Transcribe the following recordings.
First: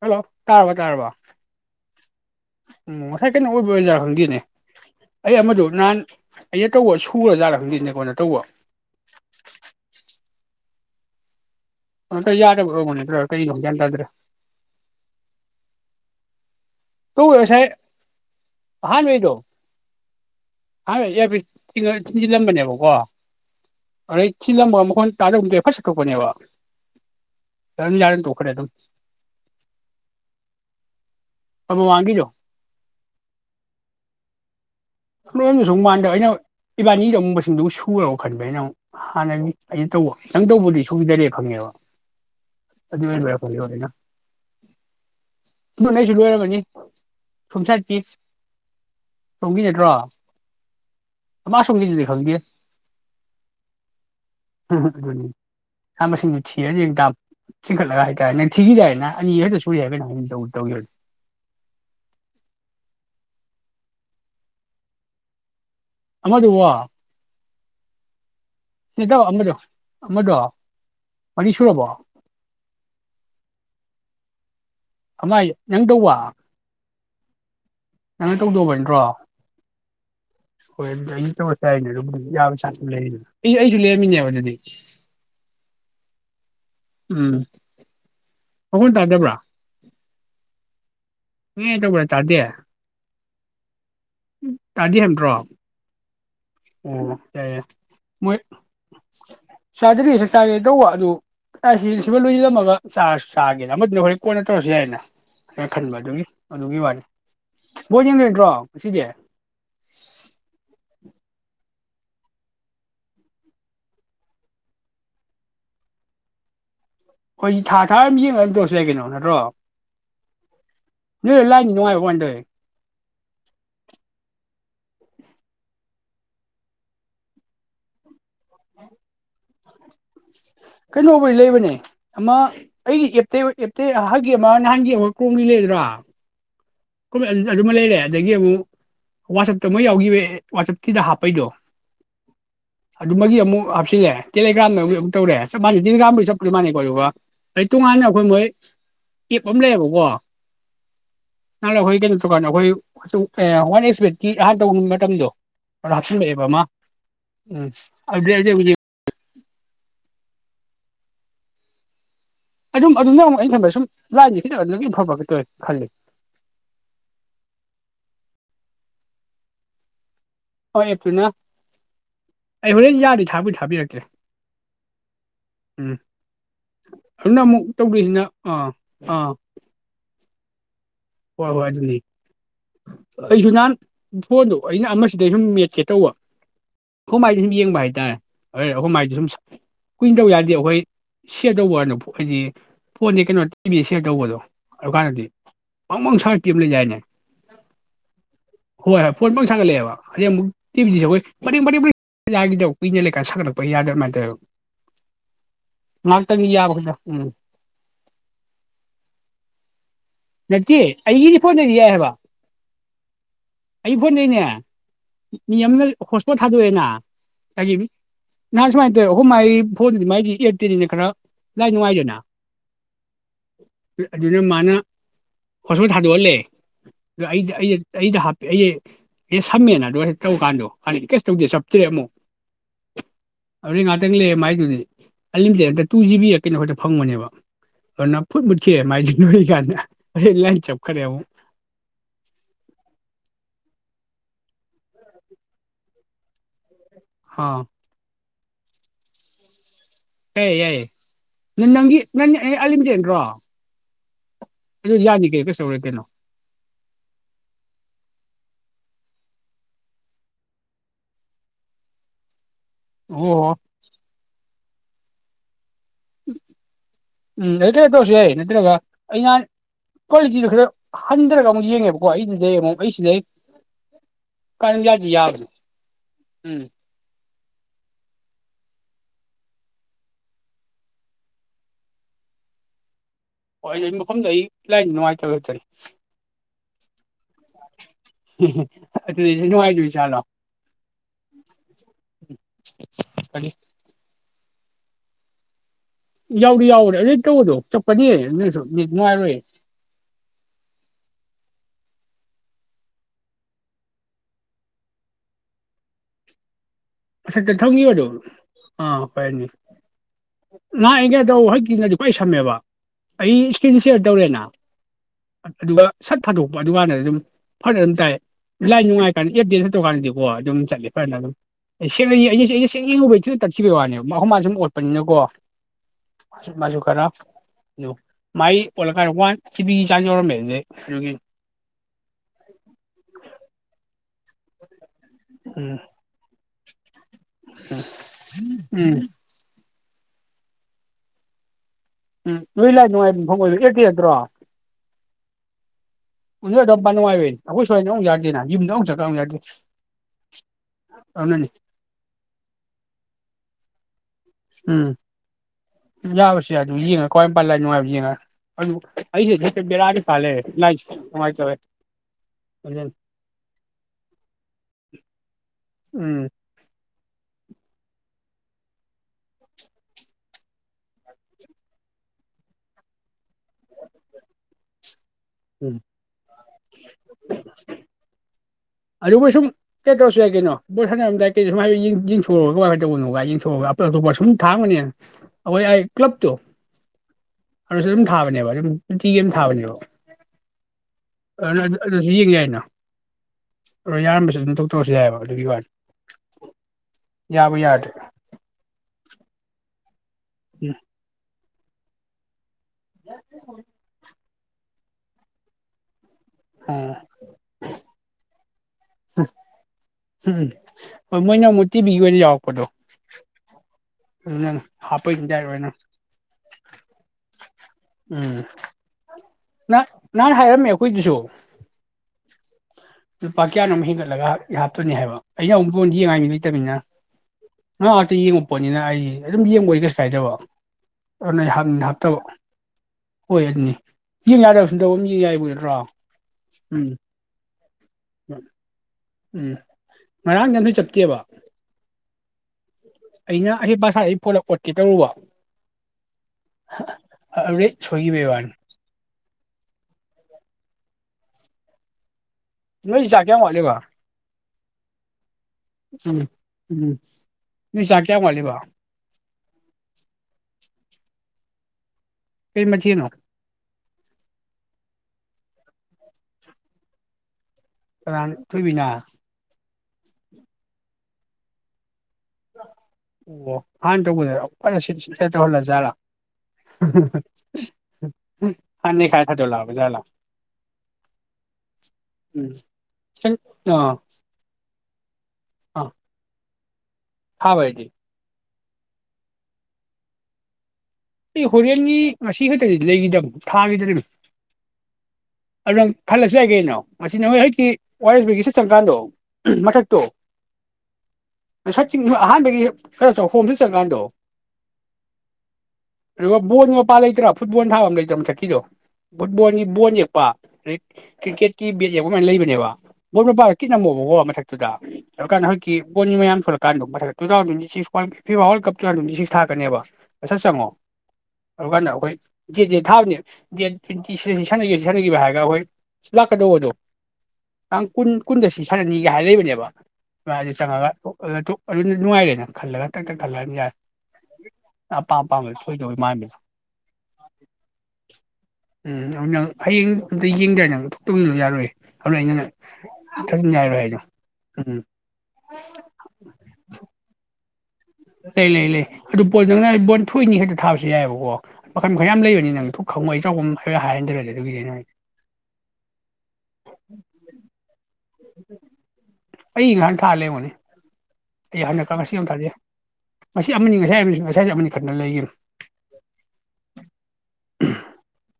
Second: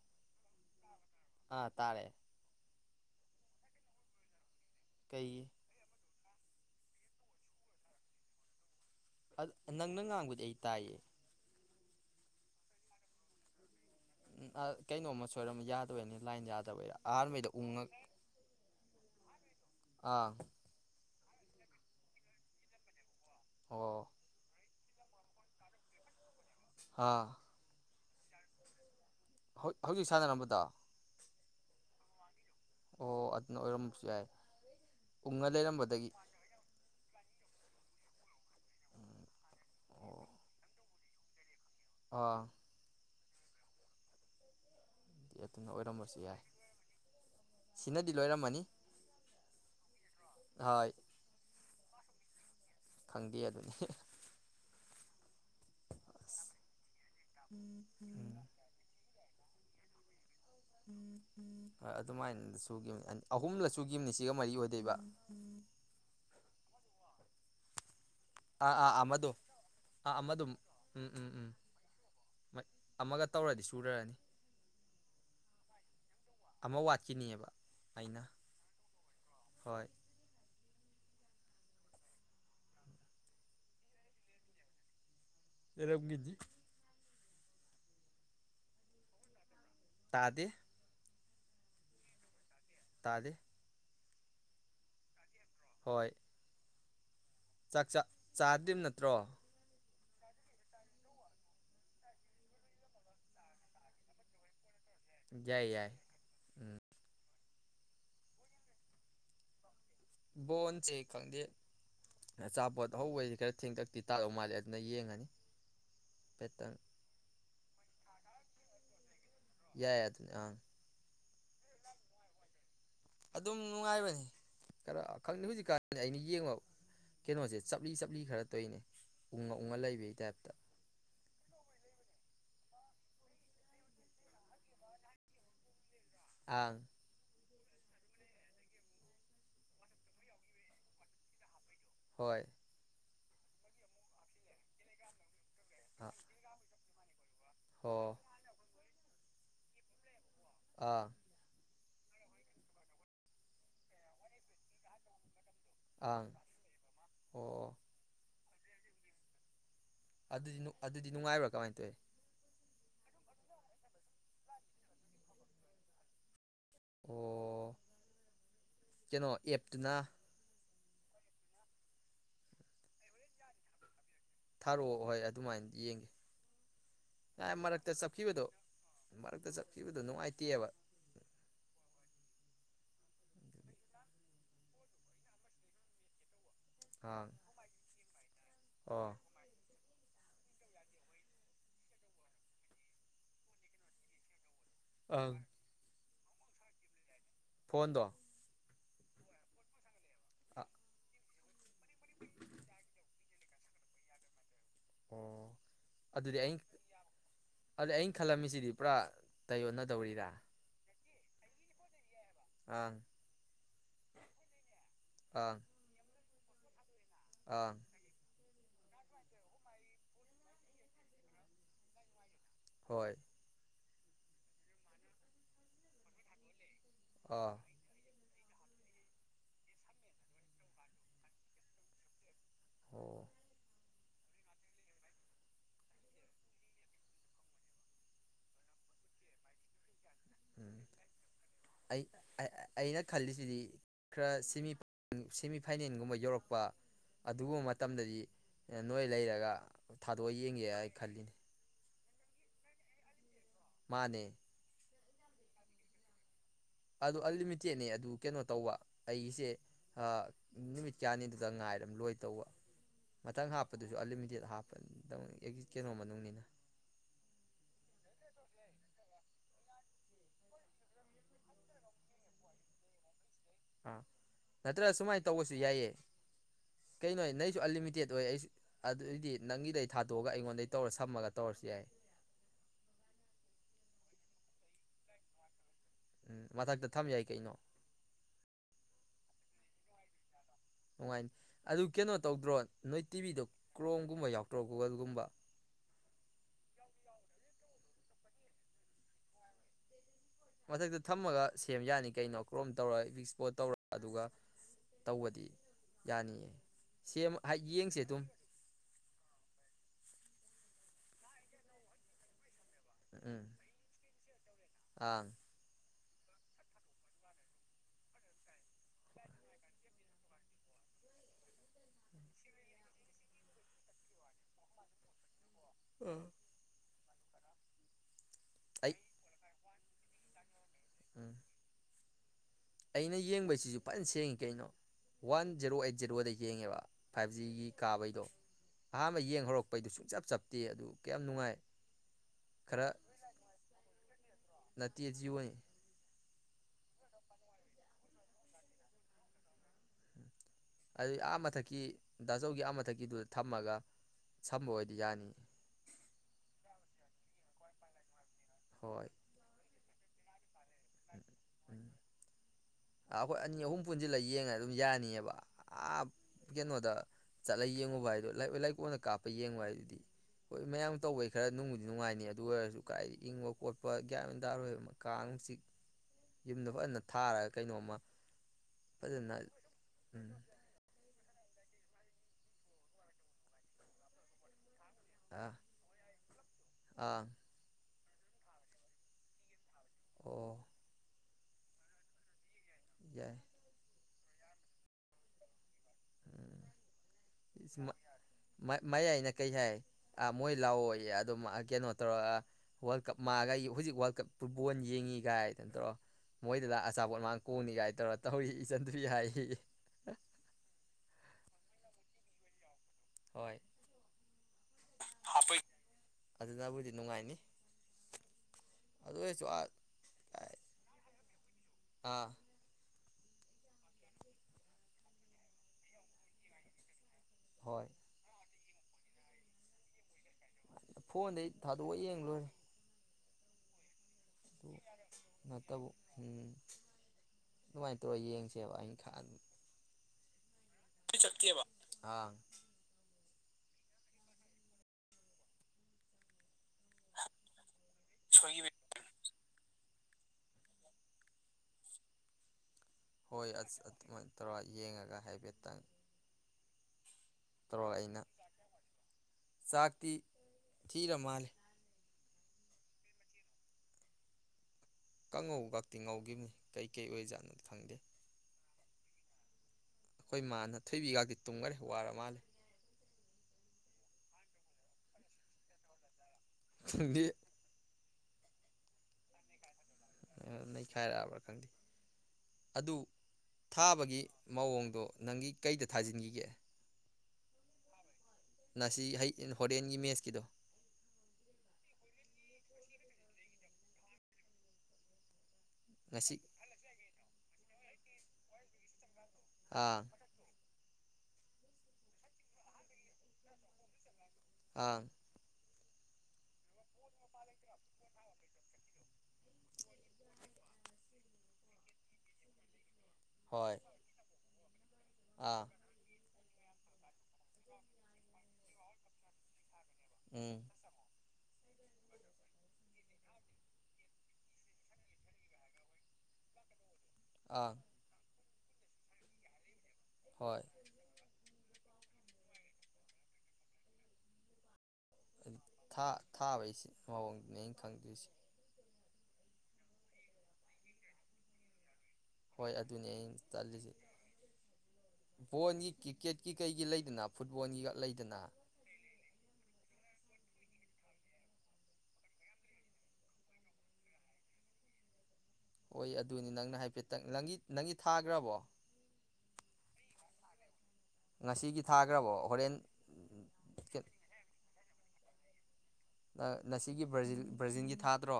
Hello ꯇꯥꯔꯕ ꯇꯥꯔꯕ ꯑꯥ ꯇꯥꯔꯦ ꯎꯝ ꯃꯥꯏ ꯀꯩꯅꯣ ꯑꯣꯏꯕ ꯑꯣꯏ ꯑꯣꯖꯥ ꯈꯪꯒꯦꯅꯦ ꯑꯩ ꯀꯩ ꯃꯗꯨ ꯥꯟ ꯑꯩꯅ ꯇꯧꯕ ꯁꯨꯔꯖꯥꯠ ꯈꯪꯗꯣꯏꯅꯦ ꯀꯣꯏꯅ ꯇꯧꯕ ꯅꯪꯅ ꯉꯥꯡꯕꯨꯗꯤ ꯑꯩ ꯇꯥꯏꯌꯦ ꯀ ꯌꯥꯒ ꯑꯣꯏꯕꯅꯤꯠꯇ꯭ꯔꯣ ꯀꯩꯅꯣ ꯀꯌꯥꯟ ꯇꯥꯗ꯭ꯔꯦ ꯎ ꯀꯩꯅꯣꯝꯃ ꯁꯣꯏꯔꯝ ꯌꯥꯗꯣꯏꯅꯤ ꯂꯥꯏꯟ ꯌꯥꯗ ꯇꯨꯁꯥꯏ ꯍꯥꯟ ꯂꯩꯗꯣ ꯑꯥ ꯍ ꯄ ꯊꯤꯡꯖꯤꯜꯂꯝꯕꯅꯦꯕꯀꯣ ꯑꯣ ꯑꯩ ꯊꯂꯝ ꯑꯃ ꯐꯣꯟ ꯇꯥꯔꯝꯗ ꯑꯩꯈꯣꯏ ꯁꯊꯣꯛꯄꯅꯦꯕ ꯑꯥ ꯊ ꯌꯥꯔꯦ ꯇꯣꯈꯔꯦ ꯑꯗꯨꯝ ꯍꯧꯖꯤꯛ ꯁꯥꯟꯅꯔꯝꯕꯗꯣ ꯑ ꯋꯥꯥꯡꯒ ꯂꯣ ꯑꯣ ꯑꯗꯨꯅ ꯑꯣꯏꯔꯝꯕꯁꯨ ꯌꯥꯏ ꯎꯪꯉ ꯂꯣꯏꯅ ꯁꯨꯝ ꯃꯥꯟꯗꯦ ꯂꯩꯔꯝꯕꯗꯒꯤ ꯑꯩꯅ ꯏꯕꯥꯅꯤꯗꯧꯔꯝꯕꯁꯤꯡꯗꯨꯕꯨ ꯁꯨꯔꯣ ꯈꯟꯕ ꯑꯩꯅ ꯑꯃꯨꯛ ꯍꯥꯟꯅꯒꯤ ꯑꯩꯗꯤ ꯇꯧꯕ ꯑꯣ ꯅꯪ ꯇꯧꯕꯗꯤ ꯁꯨꯈꯤꯗꯔꯦ ꯐꯪꯉꯦꯕ ꯑꯥ ꯐ ꯑꯣꯏꯅ ꯑꯗꯨꯅ ꯑꯣꯏꯔꯝꯕꯁꯨ ꯌꯥꯏ ꯁꯤꯅꯗꯤ ꯂꯣꯏꯔꯝꯃꯅꯤ ꯍꯤꯦ ꯔꯣ ꯍꯣꯏ ꯃꯥ ꯁꯨꯝꯤꯗꯨꯗꯤ ꯈꯜꯒꯦ ꯈꯪꯗꯦ ꯑꯗꯨꯅꯤ ꯍꯝ ꯁꯥ ꯃꯁꯤꯡꯁꯨ ꯊꯤꯔ ꯅꯝ ꯆꯤꯡꯈꯠꯂꯒ ꯎꯝ ꯍꯥꯏꯇꯥꯔꯦ ꯅꯪ ꯊꯤꯈꯤ ꯇꯔꯦ ꯑ ꯍꯁꯨ ꯁꯨꯏ ꯌꯥ ꯍꯥꯏꯦ ꯍꯥꯏ ꯇꯧ ꯍꯣꯏ ꯑꯗꯨꯃꯥꯏꯅ ꯁꯨꯈꯤꯕ ꯑꯍꯨꯝꯂꯁꯨ ꯌ ꯅꯤꯁꯤꯒ ꯃꯔꯤ ꯑꯣꯏꯗꯣꯏꯕ ꯑꯗꯨ ꯋꯥ ꯑꯥ ꯑꯥ ꯑꯃꯗꯣ ꯑꯥ ꯑꯃꯗꯣ ꯑꯃꯗ ꯎꯝ ꯎꯝ ꯎꯝ ꯃꯔꯤ ꯁꯨꯔꯕꯣ ꯑꯃꯒ ꯇꯧꯔꯗꯤ ꯁꯨꯔꯅꯤ ꯑꯃꯥꯏ ꯌꯥꯪꯗꯧ ꯋꯥ ꯀꯅꯤꯕ ꯀꯃꯥꯏ ꯇꯧꯗꯧꯕ ꯅꯠꯇ꯭ꯔꯣ ꯍꯣꯏ ꯍꯣꯏ ꯑꯗꯨ ꯌꯥ ꯂꯩ ꯑꯩ ꯑꯩꯁꯨ ꯂꯦꯝꯃꯤꯅꯦꯕ ꯑꯗꯨꯗꯤ ꯑꯦꯔꯪꯒꯤꯖꯤ ꯎꯝ ꯃꯈꯣꯟ ꯇꯥꯗꯕ꯭ꯔꯥ ꯇꯥꯗꯦ ꯅꯣꯏꯅ ꯇꯧꯕꯗꯨ ꯇꯥꯗꯦ ꯇꯥꯗꯦ ꯎ ꯇꯥꯗꯦ ꯍꯥꯏꯕ ꯅꯠꯇꯔꯣ ꯍꯣꯏ ꯑꯣ ꯆꯥꯛ ꯆꯥ ꯆꯥꯗ꯭ꯔꯤ ꯅꯠꯇ꯭ꯔꯣ ꯆꯥꯗꯔꯤ ꯆꯥꯛ ꯆꯥꯒꯦ ꯇꯧꯕ ꯑꯗꯨ ꯍꯦꯟꯁꯤꯃ ꯂꯣꯏꯁꯤꯜꯂꯝꯃꯒ ꯆꯥꯔꯖꯨ ꯆꯥꯒꯦꯅ ꯑꯃꯗꯨꯅ ꯍꯣꯔꯦꯟ ꯀꯣꯟꯅ ꯇꯧꯔꯁꯨ ꯌꯥꯏꯅ ꯌꯥꯏ ꯌꯥꯏ ꯈꯟꯕ ꯑꯗꯨꯒꯤ ꯎꯝ ꯑꯗꯨꯒꯤ ꯋꯥꯅꯤ ꯕꯣꯜ ꯌꯦꯡꯗꯣꯏ ꯅꯠꯇ꯭ꯔꯣ ꯉꯁꯤꯗꯤ ꯕꯣꯟꯁꯦ ꯈꯪꯗꯦ ꯑꯆꯥꯄꯣꯠ ꯍꯧꯕꯩꯁꯤ ꯈꯔ ꯊꯦꯡꯇꯛꯇꯤ ꯇꯥꯗꯧ ꯃꯥꯜꯂꯦ ꯑꯗꯨꯗ ꯌꯦꯡꯉꯅꯤ ꯍꯥꯏꯐꯦꯠꯇꯪ ꯍꯣꯏ ꯊꯥ ꯊꯥꯔ ꯌꯦꯡꯉ ꯑꯃ ꯑꯗꯨꯝ ꯇꯧꯔꯁ ꯌꯥꯏ ꯀꯩꯅꯣ ꯅꯪ ꯌꯥ ꯌꯥ ꯑꯗꯨ ꯑꯥ ꯅꯣꯏ ꯂꯥꯏꯟꯗꯤ ꯅꯨꯡꯉꯥꯏꯕꯔꯥ ꯀꯃꯥꯏ ꯇꯧꯋꯤ ꯑꯗꯨꯝ ꯅꯨꯡꯉꯥꯏꯕꯅꯤ ꯈꯔ ꯈꯪꯗꯦ ꯍꯧꯖꯤꯛꯀꯥꯟꯖꯦ ꯑꯩꯗꯤ ꯌꯦꯡꯕ ꯀꯩꯅꯣꯁꯦ ꯆꯞꯂꯤ ꯆꯞꯂꯤ ꯈꯔ ꯀꯩ ꯇꯣꯏꯅꯦ ꯎꯪꯉ ꯎꯪꯉ ꯂꯩꯕꯒꯤ ꯇꯥꯏꯞꯇ ꯀꯩꯅꯣꯕꯨꯗꯤ ꯂꯩꯕꯅꯦ ꯑꯃ ꯑꯩꯒꯤ ꯑꯦꯞꯇ ꯑꯦꯞꯇꯩ ꯍꯒꯦ ꯑꯃ ꯅꯍꯥꯟꯒꯤ ꯑꯃ ꯀ꯭ꯔꯣꯝꯒꯤ ꯂꯩꯗ꯭ꯔꯥ ꯑ ꯑꯗꯨꯃ ꯂꯩꯔꯦ ꯑꯗꯒꯤ ꯑꯃꯨꯛ ꯋꯥꯆꯞꯇ ꯃꯣꯏ ꯌꯥꯎꯈꯤꯕ ꯋꯥꯆꯞꯀꯤꯗ ꯍꯥꯞꯄꯩꯗꯣ ꯍꯣꯏ ꯑꯗꯨꯃꯒꯤ ꯑꯃꯨꯛ ꯍꯥꯞꯆꯤꯜꯂꯦ ꯇꯦꯂꯤꯒ꯭ꯔꯥꯝꯗ ꯑꯃꯨꯛ ꯇꯧꯔꯦ ꯆꯞ ꯃꯥꯟꯅ ꯑ ꯇꯤꯂꯤꯒꯔꯥꯝꯕꯨꯗꯤ ꯆꯞ ꯃꯥꯟꯅꯩꯀꯣ ꯑꯗꯨꯒ ꯑꯗ ꯍꯣ ꯇꯣꯉꯥꯟꯅ ꯑꯩꯈꯣꯏ ꯃꯣꯏ ꯑꯦꯞ ꯑꯃ ꯂꯩꯌꯦꯕꯀꯣ ꯑꯥ ꯅꯍꯥꯟ ꯑꯩꯈꯣꯏ ꯀꯩꯅꯣ ꯇꯧꯀꯥꯟꯗ ꯑꯩꯈꯣꯏ ꯋꯥꯟ ꯑꯦꯛꯁ ꯕꯦꯠꯀꯤ ꯑꯍꯥꯟꯕ ꯇꯧꯕ ꯃꯇꯝꯗꯣ ꯑꯪ ꯄꯕ ꯃꯥ ꯑꯣ ꯎꯝ [inaudible] ꯑꯗꯨꯗꯤ ꯑꯗꯨꯗꯤ ꯅꯨꯡꯉꯥꯏꯕ꯭ꯔꯥ ꯀꯃꯥꯏꯅ ꯇꯧꯋꯤ ꯑꯗꯨꯝ ꯑꯗꯨꯝ ꯅꯛ ꯑꯩ ꯉꯟꯕꯗ ꯁꯨꯝ ꯂꯥꯏꯟꯁꯤ ꯁꯤꯖꯤꯟꯅꯕ ꯐꯕ ꯀꯦ ꯇꯣꯏ ꯈꯜꯂꯤ ꯑꯣ ꯀꯩꯅꯣ ꯑꯦꯞꯇꯨꯅ ꯍꯣꯏ ꯑꯦꯞꯇꯨꯅ ꯑꯩ ꯍꯣꯔꯦꯟ ꯌꯥꯗꯗꯤ ꯊꯥꯕꯨꯗꯤ ꯊꯥꯕꯤꯔꯛꯀꯦ ꯊꯥꯔꯛꯑꯣ ꯍꯣꯏ ꯑꯗꯨꯃꯥꯏꯅ ꯎꯝ ꯌꯦꯡꯒꯦ ꯑꯗꯨꯅ ꯉꯥꯏ ꯑꯃꯨꯛ ꯃꯔꯛꯇ ꯇꯧꯗꯣꯏꯁꯤꯅ ꯆꯠꯈꯤꯕꯗꯣ ꯑꯥ ꯃꯔꯛꯇ ꯆꯠꯈꯤꯕꯗꯣ ꯅꯨꯡꯉꯥꯏ ꯇꯦꯕ ꯑꯣ ꯑꯣ ꯑꯗꯨꯅꯤ ꯑꯩꯁꯨ ꯅꯍꯥꯟ ꯐꯣꯟꯗꯣ ꯑꯩꯅ ꯑꯃꯁꯤꯗꯩ ꯁꯨꯝ ꯃꯦꯠꯀꯦ ꯇꯧꯕ ꯑꯩꯈꯣꯏ ꯑꯪ ꯃꯥꯏꯗꯩ ꯁꯨꯝ ꯌꯦꯡꯕ ꯍꯥꯏꯇꯥꯔꯦ ꯍꯣꯏ ꯑꯩꯈꯣꯏ ꯃꯥꯏꯗ ꯑꯣ ꯁꯨꯝ ꯀꯨꯏꯅ ꯇꯧ ꯌꯥꯗꯦ ꯑꯩꯈꯣꯏ ꯁꯤꯌꯔ ꯇꯧꯕ ꯀꯥꯟꯗ ꯍꯥꯏꯗꯤ ꯐꯣꯟꯁꯦ ꯀꯩꯅꯣ ꯇꯤꯚꯤ ꯁꯤꯌꯔ ꯇꯧꯕꯗꯣ ꯑꯣꯀꯥꯟꯅꯗꯤ ꯑꯪ ꯄꯥꯡꯥꯡꯁꯥ ꯀꯦꯞ ꯂꯩ ꯌꯥꯏꯅꯦ ꯐꯣꯟꯗ ꯍꯣꯏ ꯍꯣꯏ ꯐꯣꯟ ꯑꯃꯪ ꯁꯥꯒꯠꯂꯛꯑꯦꯕ ꯑꯔꯦ ꯑꯃꯨꯛꯛꯇꯤꯕꯤꯖꯤꯁꯦꯣꯏ ꯃꯇꯛ ꯃꯇꯒꯤꯗ ꯀꯨꯏꯅ ꯂꯩꯀꯥꯏ ꯁꯥꯒꯠꯂꯛꯄ ꯌꯥꯗꯕ ꯃꯥꯅꯇ ꯑꯣ ꯑꯗꯨꯗꯤ ꯑ ꯈꯛꯇ ꯎꯝ ꯑꯗꯨ ꯑꯩꯅ ꯈꯜꯂꯝꯃꯤꯁꯤꯗꯤ ꯄꯨꯔꯥ ꯇꯌꯣꯟꯅꯗꯧꯔꯤꯔꯥ ꯅꯠꯇꯦ ꯑꯩꯒꯤꯗꯤ ꯐꯣꯟꯗꯗꯤ ꯌꯥꯏ ꯍꯥꯏꯕ ꯑ ꯑꯩ ꯐꯣꯟꯣꯟꯗꯅꯦ ꯃꯤꯅ ꯍꯣꯁ ꯀꯣ ꯊꯥꯗꯣꯛꯑꯦꯅ ꯑꯪ ꯍꯥꯏꯖꯃꯤ ꯅꯍꯥꯟ ꯁꯨꯃꯥꯏꯅ ꯇꯧꯋꯦ ꯑꯩꯈꯣꯏ ꯃꯥꯒꯤ ꯐꯣꯟꯗꯨꯗꯤ ꯃꯥꯒꯤ ꯏꯌꯥꯔꯇꯦꯜꯅꯤꯅ ꯈꯔ ꯂꯥꯏ ꯅꯨꯡꯉꯥꯏꯗꯅ ꯍꯣꯏ ꯑꯗꯨꯅ ꯃꯥꯅ ꯍꯁꯦ ꯊꯣꯂꯦ ꯍꯥ ꯑꯥ ꯑꯩꯦ ꯑꯦ ꯁꯝꯃꯦꯅꯗꯣ ꯇꯧ ꯀꯥꯟꯗꯣ ꯍꯥꯟ ꯀꯩꯁ ꯇꯧꯗꯦ ꯆꯞꯇ꯭ꯔꯦ ꯑꯃꯨꯛ ꯍ ꯍꯦꯟ ꯉꯥꯛꯇꯪ ꯂꯩꯦ ꯃꯥꯏꯗꯨꯗꯤ ꯑꯃꯤꯇꯦꯠ ꯑꯛꯇ ꯇꯨ ꯖꯤꯕꯤꯛ ꯀꯩꯅꯣ ꯍꯛꯇ ꯐꯪꯕꯅꯦꯕ ꯑꯗꯨꯅ ꯐꯨꯠ ꯃꯨꯠꯈꯤꯑꯦ ꯃꯥꯏꯗꯤ ꯅꯣꯏꯀꯥꯟꯗ ꯎꯝ ꯑꯩ ꯑꯩꯅ ꯈꯜꯂꯤꯁꯤꯗꯤ ꯈꯔꯃꯤ ꯁꯦꯃꯤꯐꯥꯏꯅꯜꯒꯨꯝꯕ ꯌꯧꯔꯛꯄ ꯑꯥ ꯑꯗꯨꯒꯨꯝꯕ ꯃꯇꯝꯗꯗꯤ ꯅꯣꯏ ꯂꯩꯔꯒ ꯊꯥꯗꯣꯛꯑ ꯑꯦ ꯌꯦꯡꯒꯦ ꯑꯩ ꯈꯜꯂꯤꯅꯤ ꯌꯥꯪꯒꯤ ꯅꯪ ꯑꯂꯤꯃꯀꯦꯟ꯭ꯔꯣ ꯃꯥꯅꯦ ꯑꯗꯨ ꯌꯥꯅꯤ ꯀꯦ ꯀꯩꯁꯨꯧꯔꯦ ꯀꯩꯅꯣ ꯑꯗꯨ ꯑꯟꯂꯤꯃꯤꯇꯦꯠꯅꯦ ꯑꯗꯨ ꯀꯩꯅꯣ ꯇꯧꯕ ꯑꯩꯒꯤꯁꯦ ꯅꯨꯃꯤꯠ ꯀꯌꯥꯅꯤꯗꯨꯗ ꯉꯥꯏꯔꯝ ꯂꯣꯏ ꯇꯧꯕ ꯑꯣ ꯃꯊꯪ ꯍꯥꯞꯄꯗꯨꯁꯨ ꯑꯃꯤꯦ ꯍꯥꯞꯄ ꯀꯩꯅꯣ ꯃꯅꯨꯡꯅꯤꯅ ꯎ ꯎꯝ ꯑꯗꯨ ꯀꯩꯅꯣ ꯇꯧꯔꯁꯨꯍꯦ ꯅꯠꯇ꯭ꯔꯒ ꯑꯩꯅ ꯀ꯭ꯋꯥꯂꯤꯇꯤꯗꯨꯣ ꯈꯔ ꯍꯟꯊꯔꯒ ꯑꯃꯨꯛ ꯌꯦꯡꯉꯦꯕꯀꯣ ꯑꯩꯁꯤꯗꯩ ꯑꯃꯨꯛ ꯑꯩꯁꯤꯗꯩ ꯑꯥ ꯀꯥꯟ ꯅꯠꯇ꯭ꯔ ꯌꯥꯗꯤ ꯁꯨꯃꯥꯏꯅ ꯌꯥꯕꯅꯦ ꯇꯧꯕꯁꯨ ꯌꯥꯏꯌꯦ ꯎꯝ ꯀꯩꯅꯣ ꯅ ꯑꯩꯁꯨ ꯑꯟꯂꯤꯃꯤꯇꯦꯠ ꯑꯣꯏ ꯑꯩ ꯑꯗꯨꯏꯗꯤ ꯅꯪꯒꯤꯗꯩ ꯊꯥꯗꯣꯛꯑꯒ ꯑꯩꯉꯣꯟꯗꯒꯤꯩ ꯇꯧꯔ ꯁꯝꯃꯒ ꯇꯧꯔꯁꯨ ꯌꯥꯏ ꯍꯣꯏ ꯑꯩ ꯃꯐꯝꯗ ꯑꯩ ꯏ ꯂꯥꯏꯅ ꯅꯨꯡꯉꯥꯏꯇꯔꯠꯆꯔꯤ ꯃꯊꯛꯇ ꯊꯝ ꯌꯥꯏ ꯀꯩꯅꯣ ꯑ ꯅꯨꯡꯉꯥꯏꯁꯂꯣ ꯅꯨꯡꯉꯥꯏꯅꯤ ꯑꯗꯨ ꯀꯩꯅꯣ ꯇꯧꯗ꯭ꯔꯣ ꯅꯣꯏ ꯇꯤꯚꯤꯗꯣ ꯀ꯭ꯔꯣꯡꯝꯒꯨꯝꯕ ꯌꯥꯎ ꯇ꯭ꯔꯣꯒꯨꯕꯜꯒꯨꯝꯕ ꯌꯥꯎꯔꯤ ꯌꯥꯎꯔꯤ ꯑꯗꯨ ꯇꯧꯗꯣ ꯆꯠꯄꯅꯦ ꯅꯣꯏꯁꯨ ꯅꯨꯡꯉꯥꯏꯔꯣꯏ ꯃꯊꯛꯇ ꯊꯝꯃꯒ ꯁꯦꯝ ꯌꯥꯅꯤ ꯀꯩꯅꯣ ꯀ꯭ꯔꯣꯝ ꯇꯧꯔ ꯏꯤꯛ ꯏꯁꯄꯣꯠ ꯇꯧꯔ ꯑꯗꯨꯒ ꯇꯧꯕꯗꯤ ꯌꯥꯅꯤꯑ ꯁꯠꯇ ꯊꯝꯈꯤꯕꯗꯣ ꯑꯥ ꯐꯣꯏꯅꯤ ꯂꯥꯛꯏꯉꯩꯗꯧ ꯍꯣꯏꯀꯤꯉꯗꯤ ꯈ꯭ꯋꯥꯏ ꯁꯝꯃꯦꯕ ꯑꯩ ꯎꯝ ꯏꯁꯀ꯭ꯔꯤꯟꯁꯦ ꯁꯤꯌꯔ ꯇꯧꯔꯦꯅ ꯑꯪ ꯑꯗꯨ ꯁꯠ ꯊꯥꯗꯣꯛꯄ ꯑꯗꯨꯀꯥꯟꯗꯗꯤ ꯑꯗꯨꯝ ꯐꯖꯅ ꯑꯗꯨꯝ ꯇꯥꯏ ꯂꯥꯏ ꯅꯨꯡꯉꯥꯏꯀꯥꯟꯗ ꯑꯦꯗꯖꯦꯟꯁ ꯇꯧꯀꯥꯟꯗꯗꯤꯀꯣ ꯑꯗꯨꯝ ꯆꯠꯂ ꯐꯖꯅ ꯑꯗꯨꯝ ꯑꯦ ꯁꯦꯡꯅꯏ ꯑꯩꯅꯁꯨ ꯑꯩꯅ ꯁꯦꯡ ꯌꯦꯡꯉꯨꯕꯩ ꯊꯨꯅ ꯇꯛꯈꯤꯕꯒꯤ ꯋꯥꯅꯦꯕ ꯃꯧ ꯃꯥꯜ ꯁꯨꯝ ꯑꯣꯠꯄꯅꯤꯅꯀꯣ ꯃꯥꯖꯨ ꯈꯔ ꯏ ꯃꯥꯏ ꯑꯩ ꯑꯣꯂꯀꯥ ꯋꯥꯟ ꯁꯤꯤ ꯄꯤꯒꯤ ꯆꯥꯖ ꯋꯥꯔꯝꯔꯦ ꯔꯒꯤꯦ ꯎ ꯎꯝ ꯑꯩꯅ ꯌꯦꯡꯕꯁꯤꯁꯨ ꯐꯖꯅ ꯁꯦꯡꯉꯤ ꯀꯩꯅꯣ ꯋꯥꯟ ꯖꯦꯔꯣ ꯎꯝ ꯑꯩꯠ ꯖꯦꯔꯣꯗ ꯌꯦꯡꯉꯦꯕ ꯐꯥꯏꯚ ꯖꯤꯒꯤ ꯀꯥꯕꯩꯗꯣ ꯎꯝ ꯑꯍꯥꯟꯕ ꯌꯦꯡ ꯍꯧꯔꯛꯄꯩꯗꯨꯁꯨ ꯆꯞ ꯆꯞꯇꯦ ꯑꯗꯨ ꯀꯌꯥꯝ ꯅꯨꯡꯉꯥꯏ ꯎꯝ ꯅꯣꯏ ꯂꯥꯏ ꯈꯔ ꯅꯨꯡꯉꯥꯏ ꯐꯪꯣꯏꯕ ꯑꯦ ꯀ ꯅꯠꯇ꯭ꯔꯣ ꯑꯗꯨ ꯅꯠꯇꯦ ꯖꯤꯌꯣꯅꯤ ꯑꯗꯨꯣꯝꯄꯥ ꯅꯨꯡꯥꯏꯕꯅꯦ ꯑꯩꯈꯣꯏ ꯁ꯭ꯏꯗ ꯑꯃꯨꯛ ꯌꯥꯗꯦꯅ ꯌꯨꯝꯗ ꯑꯃꯨꯛ ꯀꯛ ꯌꯥꯗꯦ ꯑꯗꯨ ꯑꯥ ꯑꯗꯨꯅꯅꯤ ꯃꯊꯛꯀꯤ ꯗꯥꯖꯧꯒꯤ ꯑꯥ ꯃꯊꯛꯀꯤꯗꯨꯗ ꯊꯝꯃꯒ ꯁꯝꯕ ꯎꯝ ꯑꯣꯏꯗꯤ ꯌꯥꯅꯤ ꯌꯥꯕꯕꯁꯤ ꯌꯥꯗ ꯌꯦ ꯉ ꯀꯣꯏꯝ ꯄꯜꯂꯅꯅꯨꯡꯥꯏꯕ ꯌꯦꯉ ꯑꯗꯨ ꯍꯣꯏ ꯑꯩꯁꯦꯇꯦꯒ ꯐꯂꯦ ꯂꯥꯏ ꯅꯨꯡꯉꯥꯏꯇꯕꯩ ꯎꯝ ꯑꯗꯨꯅꯅꯤ ꯑꯩꯈꯣꯏ ꯑꯅꯤ ꯑꯍꯨꯝ ꯄꯨꯟꯁꯤꯜꯂꯒ ꯌꯦꯡꯉ ꯑꯗꯨꯝ ꯌꯥꯅꯤꯑꯕ ꯑꯞ ꯎꯝ ꯀꯩꯅꯣꯗ ꯆꯠꯂ ꯌꯦꯡꯉꯨꯕ ꯍꯥꯏꯗꯨꯣ ꯂ ꯂꯩꯀꯣꯟꯅ ꯀꯥꯞꯄ ꯌꯦꯡꯉꯨ ꯍꯥꯏꯗꯨꯗꯤ ꯍꯣꯏ ꯃꯌꯥꯝ ꯇꯧꯕꯩ ꯈꯔ ꯅꯨꯡꯕꯨꯗꯤ ꯅꯨꯡꯉꯥꯏꯅꯤ ꯑꯗꯨ ꯑꯣꯏꯔꯁꯨ ꯀꯥꯏ ꯏꯪꯕ ꯈꯣꯠꯄ ꯒ꯭ꯌꯥꯟ ꯇꯥꯔꯣꯏꯕ ꯀꯥ ꯅꯨꯡ ꯎꯝ ꯀꯩꯅꯣꯝꯃ ꯑꯗꯨꯕꯨ ꯐꯖꯅ ꯁꯨꯝ ꯀꯩ ꯇꯧꯔꯁꯨ ꯌꯥꯏ ꯎꯝ ꯀꯩꯅꯣ ꯕꯣꯏ ꯁꯥꯟꯅꯔꯝꯗꯥꯏ ꯀꯩꯅꯨꯝꯣꯔ ꯇꯧꯕꯣ ꯌꯦꯟꯄꯂ ꯇꯧꯕ ꯁꯨꯝ ꯊꯥꯒꯅꯦ ꯑꯥ ꯀ ꯀ꯭ꯂꯕ ꯇꯣ ꯑꯥ ꯁ ꯊꯕꯅꯦꯕ ꯊꯥꯅꯦꯕꯣ ꯑꯣ ꯑ ꯌꯦ ꯌꯥꯏꯅ ꯑꯦꯏ ꯍꯣꯏ ꯏꯌꯥꯝꯕꯁꯨ ꯑꯗꯨꯝ ꯇꯧ ꯇꯣꯛꯔꯁꯨ ꯌꯥꯏꯑꯕ ꯑꯗꯨꯒꯤ ꯋꯥꯅꯤ ꯌꯥꯕ ꯌꯥꯔꯗꯤ ꯃꯌꯥꯏꯅ ꯀꯩ ꯍꯥꯏ ꯑꯥ ꯃꯣꯏ ꯎꯝ ꯂꯥꯛꯑꯣ ꯑꯗꯨꯝ ꯅꯠꯇ꯭ꯔꯣ ꯋꯥꯔꯜ ꯀꯞ ꯃꯥꯑꯒ ꯑꯩ ꯍꯧꯖꯤꯛ ꯋꯥꯔꯜ ꯀꯞ ꯐꯨꯠꯕꯣꯜ ꯌꯦꯡꯉꯤ ꯀꯥꯏ ꯅꯠꯇ꯭ꯔꯣ ꯃꯣꯏꯗ ꯑꯣ ꯑꯆꯥꯄꯣꯠ ꯃꯥꯡ ꯀꯣꯡꯅꯤ ꯀꯥꯏ ꯇꯧꯔ ꯇ ꯍꯏ ꯆꯗꯕꯤ ꯍꯥꯏꯏ ꯎꯝ ꯍꯣꯏ ꯃꯣꯏꯅ ꯃꯨ ꯇꯤꯕꯤꯒꯤ ꯑꯣꯏꯅ ꯌꯥꯎꯔꯛꯄꯗꯣ ꯍꯣꯏ ꯑꯗꯨꯅ ꯍꯥꯞꯄꯩ ꯗꯥꯏꯣꯏ ꯅꯪ ꯑꯗꯨꯅꯕꯨꯗꯤ ꯅꯨꯡꯉꯥꯏꯅꯤ ꯎꯝ ꯑꯗꯨ ꯑꯣꯏꯔꯁꯨ ꯑꯥ ꯅ ꯅꯍꯥꯟ ꯍꯥꯏꯔꯝꯃꯦ ꯑꯩꯈꯣꯏꯗꯨꯁꯨ ꯑꯥ ꯂꯨꯄꯥ ꯀꯌꯥꯅꯣꯃꯨꯛ ꯍꯦꯟꯒꯠꯂꯒ ꯍꯥꯞꯇꯣꯏꯅꯦ ꯍꯥꯏꯕ ꯑꯩꯅ ꯑꯃꯨꯛꯛꯇꯣꯟꯗꯤ ꯌꯦꯡꯉꯥꯏꯅꯤ ꯂꯩꯇꯅꯤꯅ ꯍꯣꯏ ꯑ ꯇꯤ ꯄꯣꯠꯅꯤꯅ ꯑꯩ ꯑꯗꯨꯝ ꯌꯦꯡꯕꯣꯏ ꯀꯩꯁꯨ ꯀꯏꯗꯕꯣ ꯐꯣꯟꯗꯒꯤ ꯊꯥꯗꯣꯛꯑ ꯌꯦꯡꯂꯣꯏꯔꯦ ꯍꯣꯏ ꯑꯗꯨꯅꯤ ꯌꯦ ꯌꯥꯗꯕꯁꯤ ꯇꯧꯕ ꯌꯦ ꯌꯥꯏꯕ ꯅꯠꯇ꯭ꯔꯣ ꯎꯝ ꯑꯗꯨꯃꯥꯏꯅ ꯇꯧꯔꯒ ꯌꯦꯡꯁꯦꯕ ꯑꯩꯅ ꯈ ꯑꯗꯨꯝ ꯉꯥꯡꯒ ꯆꯕ ꯑꯩꯅ ꯑꯩ ꯕꯁꯥꯗꯒꯤ ꯐꯣꯂ ꯑꯣꯠꯀꯦ ꯇꯧꯔꯨꯕ ꯑꯦ ꯁꯒꯤꯕꯤ ꯋꯥꯔ [unintelligible] ꯅꯣꯏ ꯏ ꯆꯥ ꯀꯌꯥ ꯍꯣꯏ ꯃꯥꯦꯕ ꯑꯁ ꯑꯗꯨꯃꯥꯏꯅ ꯇꯧꯔ ꯌꯦꯡꯉꯒ ꯍꯥꯏꯐꯦꯠ ꯎꯝ ꯎꯝ ꯇꯧꯔꯒ ꯃꯤꯁꯥ ꯀꯌꯥ ꯑꯩꯅ ꯃꯥꯂꯤꯕ ꯆꯥꯛꯇꯤ ꯊꯤꯔ ꯃꯥꯂꯦ ꯀ ꯃꯆꯤꯅꯣ ꯀꯪꯉꯧ ꯀꯇꯤ ꯉꯧꯈꯤꯕꯅꯤ ꯀꯩ ꯀꯩ ꯑꯣꯏꯖꯥꯠꯅꯣ ꯈ ꯅꯤ ꯇꯨꯔꯕꯤꯅ ꯑꯩꯈꯣꯏ ꯃꯥꯅ ꯊꯣꯏꯕꯤꯒꯒꯤ ꯇꯨꯝꯈꯔ ꯋꯥꯔꯕ ꯇꯜ ꯑꯣ ꯍꯅ ꯇꯧꯕꯗ ꯐꯅ ꯁꯤ ꯁꯤ ꯇꯧꯍꯜꯂꯖꯥꯠꯔꯥ ꯈꯪꯗꯦ [unintelligible] ꯍꯥꯟꯅꯤ ꯈ ꯊ ꯇꯧ ꯂꯥꯛꯕ ꯌꯥꯂ ꯅꯩꯈꯥꯏꯔꯛꯑꯕ꯭ꯔꯥ ꯈꯪꯗꯦ ꯎꯝ ꯑꯗꯨ ꯈꯤꯇꯪ ꯑꯥ ꯊꯥꯕꯒꯤ ꯃꯑꯣꯡꯗꯣ ꯅꯪꯒꯤ ꯀꯩꯗ ꯊꯥꯖꯤꯟꯈꯤꯒꯦ ꯍꯥꯥ ꯥꯏꯗꯤ ꯁꯤ ꯍꯣꯔꯦꯟꯒꯤ ꯃꯦꯁꯀꯗꯣ ꯑꯩ ꯍꯣꯔꯦꯟꯒꯤ ꯉꯁꯤ ꯈꯛꯇꯗꯤ ꯂꯩꯈꯤꯗꯕ ꯊꯥꯒꯤꯗ ꯑꯗꯨ ꯅꯪ ꯉꯁꯤ ꯈꯜꯂꯁꯦ ꯀꯩꯅꯣ ꯁꯤ ꯅ ꯍꯣꯏ ꯑꯩꯀꯤ ꯋꯥꯏ ꯑꯦꯁ ꯕꯤꯒꯤꯁꯤꯦ ꯆꯪꯀꯥꯟꯗꯣ ꯃꯥꯊ ꯑꯥ ꯇꯣ ꯉ ꯆꯤꯡ ꯑꯍꯥꯟꯕꯒꯤ ꯈꯩꯅꯣ ꯆꯥꯛꯍꯣꯁꯤ ꯆꯪꯀꯥꯟꯗꯣ ꯑꯥ ꯑꯗꯨꯒ ꯕꯣꯜ ꯃꯄꯥ ꯂꯩꯇ꯭ꯔꯥ ꯐꯨꯠꯕꯣꯜ ꯊꯥꯕ ꯑꯃ ꯂꯩꯇ꯭ꯔꯥ ꯃꯊꯛꯀꯤꯗꯣ ꯐꯨꯠꯕꯣꯜꯒꯤ ꯕꯣꯜ ꯌꯦꯛꯄ ꯑ ꯀ꯭ꯔꯤꯛꯀꯦꯠꯀꯤ ꯕꯦꯠ ꯌꯦꯛꯄ ꯃꯥꯏꯅ ꯂꯩꯕꯅꯦꯕ ꯃꯣꯏ꯭ꯔꯕꯕꯥ ꯀꯠ ꯍꯣꯏ ꯅꯪꯃꯕꯣ ꯃꯊꯛ ꯇꯗ ꯔꯅ ꯍꯣꯏꯛ ꯑꯥ ꯣꯅꯤ ꯃꯌꯥꯝ ꯐꯔꯛ ꯊ ꯇꯨ ꯊꯥꯎꯋꯦꯟꯤꯤꯔꯜ ꯀꯞ ꯇꯨ ꯊ ꯇ꯭ꯋꯦꯟꯤ ꯁꯤꯁ ꯊꯥꯀꯅꯦꯕ ꯑꯁꯥ ꯎꯝ ꯆꯪꯉꯣ ꯑꯗꯨ ꯀꯥꯟꯗ ꯑꯩꯈꯣꯏ ꯗꯦꯠ ꯗꯦꯠ ꯊꯥꯕꯅꯦ ꯗꯦꯠ ꯇ꯭ꯋꯦꯟꯇꯤ ꯁꯥꯟꯈꯤꯕ ꯁꯥꯟꯅꯈꯤꯕ ꯍꯥꯏꯔꯒ ꯑꯩꯈꯣꯏ ꯁꯤ ꯂꯥꯛꯀꯗꯧꯕꯗꯣ ꯑꯥ ꯁꯥꯡ ꯀ ꯀꯟꯗꯁ ꯥꯅꯅꯤꯒ ꯍꯥꯏꯔ ꯂꯩꯕꯅꯦꯕ ꯔꯖ ꯍꯣꯏ ꯆꯉꯒ ꯑꯗꯨ ꯑꯗꯨꯝ ꯅꯨꯡꯉꯥꯏꯔꯦꯅ ꯈꯜꯂꯒ ꯍꯇꯛꯇ ꯈꯜꯂ ꯌꯥꯔꯦ ꯑꯄꯥ ꯄꯄꯥꯃꯦꯦ ꯊꯥꯕꯩꯁꯤ ꯃꯑꯣꯡꯗꯨꯅꯦ ꯑꯩꯅ ꯈꯪꯗꯣꯏꯁꯤꯦ ꯎꯝ ꯑꯗꯨ ꯅꯪ ꯍꯌꯦꯡ ꯑꯝꯇ ꯌꯦꯡꯗ꯭ꯔꯏ ꯅꯪ ꯊꯣꯛꯇꯗꯣ ꯌꯥꯔꯣꯏ ꯑꯗꯨꯅ ꯑꯩꯅ ꯅꯪ ꯍꯣꯏ ꯑꯗꯨꯅꯦ ꯑꯩꯅ ꯊꯛꯆꯤꯟ ꯌꯥꯔꯣꯏ ꯆꯠꯂꯤꯁꯦ ꯍꯥꯏꯗꯣ ꯎꯝ ꯕꯣꯜꯒꯤ ꯀ꯭ꯔꯤꯛꯀꯦꯠꯀꯤ ꯀꯩꯒꯤ ꯂꯩꯗ ꯐꯨꯠꯕꯣꯜꯉꯒ ꯏ ꯂꯩ ꯏ ꯂꯩ ꯑꯗꯨꯣ ꯄꯣ ꯅꯪꯅ ꯕꯣꯟ ꯊꯣꯛꯣꯛꯏꯅꯤ ꯍꯦꯛꯇ ꯊꯥꯕꯁꯨ ꯌꯥꯏꯑꯕꯀꯣ ꯃꯈꯜ ꯃꯈꯔ ꯌꯥꯝ ꯂꯩꯕꯅꯤ ꯅꯪꯅ ꯊ ꯈꯪꯉꯣ ꯑꯩ ꯆꯥꯎꯐꯝ ꯍꯥꯏꯕ ꯍꯥꯏꯔꯟꯗ꯭ꯔꯗꯤ ꯑꯗꯨꯒꯤꯗꯤ ꯅꯪ ꯍꯣꯏ ꯑꯗꯨꯅꯤ ꯅꯪꯅ ꯍꯥꯏꯐꯦ ꯅꯪ ꯅꯪꯒꯤ ꯊꯥꯈ꯭ꯔꯕꯣ ꯑꯩ ꯏꯪ ꯈꯅ ꯊꯥꯂꯦꯕꯅꯦ ꯑꯩ ꯉꯁꯤꯒꯤ ꯍꯥꯟꯅꯀ ꯉꯁꯤ ꯌꯥꯝ ꯊꯥꯈ꯭ꯔꯕꯣ ꯊꯥꯖꯦ ꯍꯣꯔꯦꯟ ꯉꯁꯤ ꯑꯃꯅꯤ ꯉꯁꯥꯏꯁꯨ ꯉꯁꯥꯏ ꯑꯃꯅꯤ ꯐꯅ ꯂꯩꯒꯨꯝ ꯉꯁꯤꯒꯤ ꯕ ꯕ꯭ꯔꯥꯖꯤꯜꯒꯤ ꯊꯥꯗ꯭ꯔꯣ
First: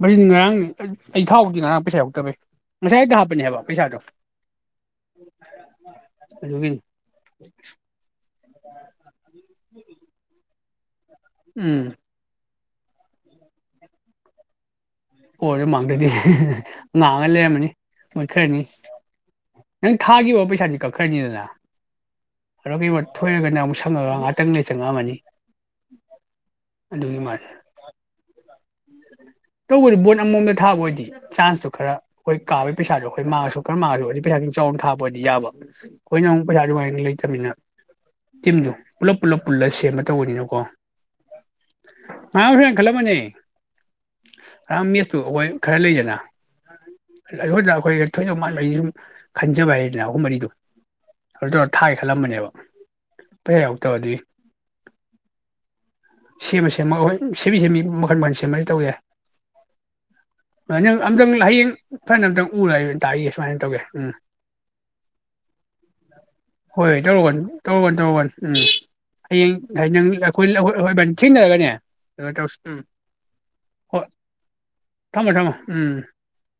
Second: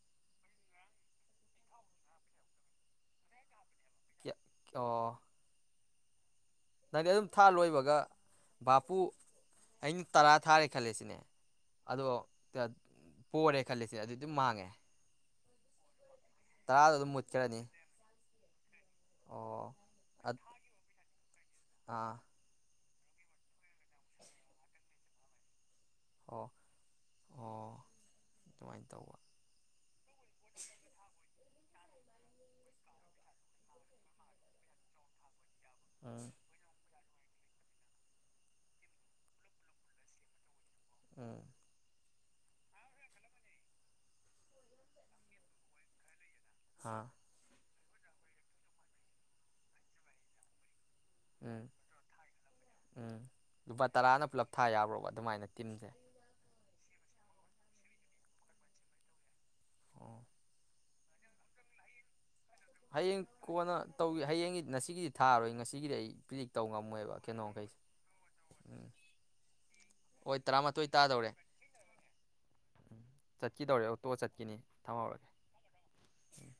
ꯕ꯭ꯔꯖꯤꯟ ꯉꯔꯥꯡꯅꯤ ꯑꯩ ꯊꯥꯍꯧꯗꯤ ꯉꯔꯥꯡ ꯄꯩꯁꯥ ꯌꯥꯎꯗꯕꯩ ꯉꯁꯥꯏ ꯇ ꯍꯥꯞꯄꯅꯦꯕ ꯄꯩꯁꯥꯗꯣ ꯑꯣ ꯑꯗꯨꯒꯤꯅꯤ ꯅꯪꯗꯤ ꯑꯗꯨꯝ ꯊꯥ ꯂꯣꯏꯕꯒ ꯕꯥꯄꯨ ꯑꯩꯅ ꯇꯔꯥ ꯊꯥꯔꯦ ꯈꯜꯂꯦꯁꯤꯅꯦ ꯎꯝ ꯑꯗꯣ ꯄꯣꯔꯦ ꯈꯜꯂꯤꯁꯦ ꯑꯗꯨ ꯑꯗꯨꯝ ꯃꯥꯡꯉꯦ ꯑꯣꯏꯔ ꯃꯥꯡꯗ꯭ꯔꯗꯤ ꯇꯔꯥꯗꯣ ꯑꯗꯨꯝ ꯉꯥꯡꯉ ꯃꯨꯠꯈ꯭ꯔꯅꯤ ꯂꯩꯔꯝꯃꯅꯤ ꯃꯣꯢ ꯈꯔꯅꯤ ꯑꯣ ꯅꯪ ꯊꯥꯒꯤꯒꯤꯕ ꯄꯩꯁꯥꯗꯤ ꯀꯛꯈ꯭ꯔꯅꯤꯗꯅ ꯑꯥ [unintelligible] ꯊꯣꯏꯔꯒꯅ ꯑꯃꯨꯛ ꯁꯪꯉꯒ ꯉꯥꯏꯍꯥꯛꯇꯪ ꯂꯩ ꯆꯪꯉꯛꯑꯝꯃꯅꯤ ꯑꯣ ꯑꯣ ꯑꯗꯨꯃꯥꯏ ꯇꯧꯕ ꯇꯧꯕꯗꯤ ꯕꯣꯟ ꯑꯃꯃꯝꯗ ꯊꯥꯕ ꯑꯣꯏꯗꯤ ꯆꯥꯟꯁꯇꯨ ꯈꯔ ꯑꯩꯈꯣꯏ ꯀꯥꯕꯒꯤ ꯄꯩꯁꯥꯗꯣꯈꯣꯏ ꯃꯥꯡꯉꯁꯨ ꯈꯔ ꯃꯥꯡꯉꯁꯨ ꯑꯗꯨ ꯄꯩꯁꯥ ꯈ ꯆꯥꯎꯅ ꯊꯥꯕ ꯑꯣꯏꯗꯤ ꯌꯥꯕ ꯑꯩꯈꯣꯏꯅ ꯎꯝ ꯑꯃꯨꯛ ꯄꯁꯥꯑꯗꯨꯃꯥꯢ ꯂꯩ ꯇꯝꯅꯤꯅ ꯇꯤꯝꯗꯣ ꯄꯨꯂꯞ ꯄꯨꯂꯞ ꯄꯨꯜꯂ ꯁꯦꯝꯕ ꯇꯧꯕꯅꯤꯅꯀꯣ ꯎꯝ [unintelligible] ꯔꯥꯝꯃꯦꯁꯇꯨ ꯑꯩꯈꯣꯏ ꯈꯔ ꯂꯩꯗꯅ ꯑꯥ ꯑꯈꯣꯢꯗ ꯍꯣꯏ ꯊꯣꯏꯗꯧ ꯃꯥꯟꯕ ꯑꯩꯁꯦ ꯁꯨꯝ ꯈꯟꯖꯕ ꯍꯥꯏꯗꯅ ꯑꯍꯨꯝ ꯃꯔꯤꯗꯣ ꯑꯗꯨ ꯎꯝ ꯇꯧꯔ ꯊꯥꯒꯦ ꯈꯜꯂꯝꯕꯅꯦꯕ ꯎꯝ ꯄꯩꯁꯥ ꯂꯨꯄꯥ ꯌꯥꯎꯔꯛꯇꯕ ꯑꯗꯨꯒꯤ ꯇꯔꯥꯅ ꯄꯨꯂꯞ ꯊꯥ ꯌꯥꯕ꯭ꯔꯣꯕ ꯑꯗꯨꯃꯥꯏꯅ ꯇꯤꯝꯁꯦ ꯁꯦꯝꯃ ꯁꯦꯝꯃ ꯍꯣꯏ ꯁꯦꯝꯃꯤ ꯁꯦꯝꯃꯤ ꯃꯈꯟ ꯃꯈꯟ ꯁꯦꯝꯃꯗꯤ ꯇꯧ ꯋꯥꯢ ꯑꯣ ꯐꯥꯏꯅꯦꯜ ꯑꯝꯗꯪ ꯍꯌꯦꯡ꯫ [unintelligible] ꯎꯔ ꯍꯌꯦꯡ ꯇꯥꯛꯏꯒꯦ ꯁꯨꯃꯥꯏꯅ ꯀꯣꯟꯅ ꯇꯧꯒꯦ ꯎꯝ ꯍꯌꯦꯡꯒꯤ ꯉꯁꯤꯒꯤꯗꯤ ꯊꯥꯔꯣꯏ ꯉꯁꯤꯒꯤꯗꯤ ꯑꯩ ꯄ꯭ꯔꯤꯗꯤꯛ ꯇꯧ ꯍꯣꯏ ꯍꯣꯏ ꯉꯝꯃꯣꯏꯕ ꯇꯧꯔꯒ ꯀꯩꯅꯣ ꯃꯈꯩꯁꯦ ꯇꯧꯔꯒ ꯇꯧꯔꯒꯅꯤ ꯎꯝ ꯍꯌꯦꯡ ꯅꯪ ꯑꯩꯈꯣꯏ ꯇꯔꯥꯃꯥꯊꯣꯏ ꯍꯣꯏ ꯇꯥꯗꯧꯔꯦ ꯊꯦꯡꯅꯔꯒꯅꯦ ꯑꯗꯨꯩꯅꯣ ꯇꯧꯁꯤ ꯎꯝ ꯇꯣ ꯆꯠꯈꯤꯅꯤ ꯊꯝꯍꯧꯔꯒꯦ ꯊꯝꯃꯣ ꯊꯝꯃꯣ ꯎꯝ ꯎꯝ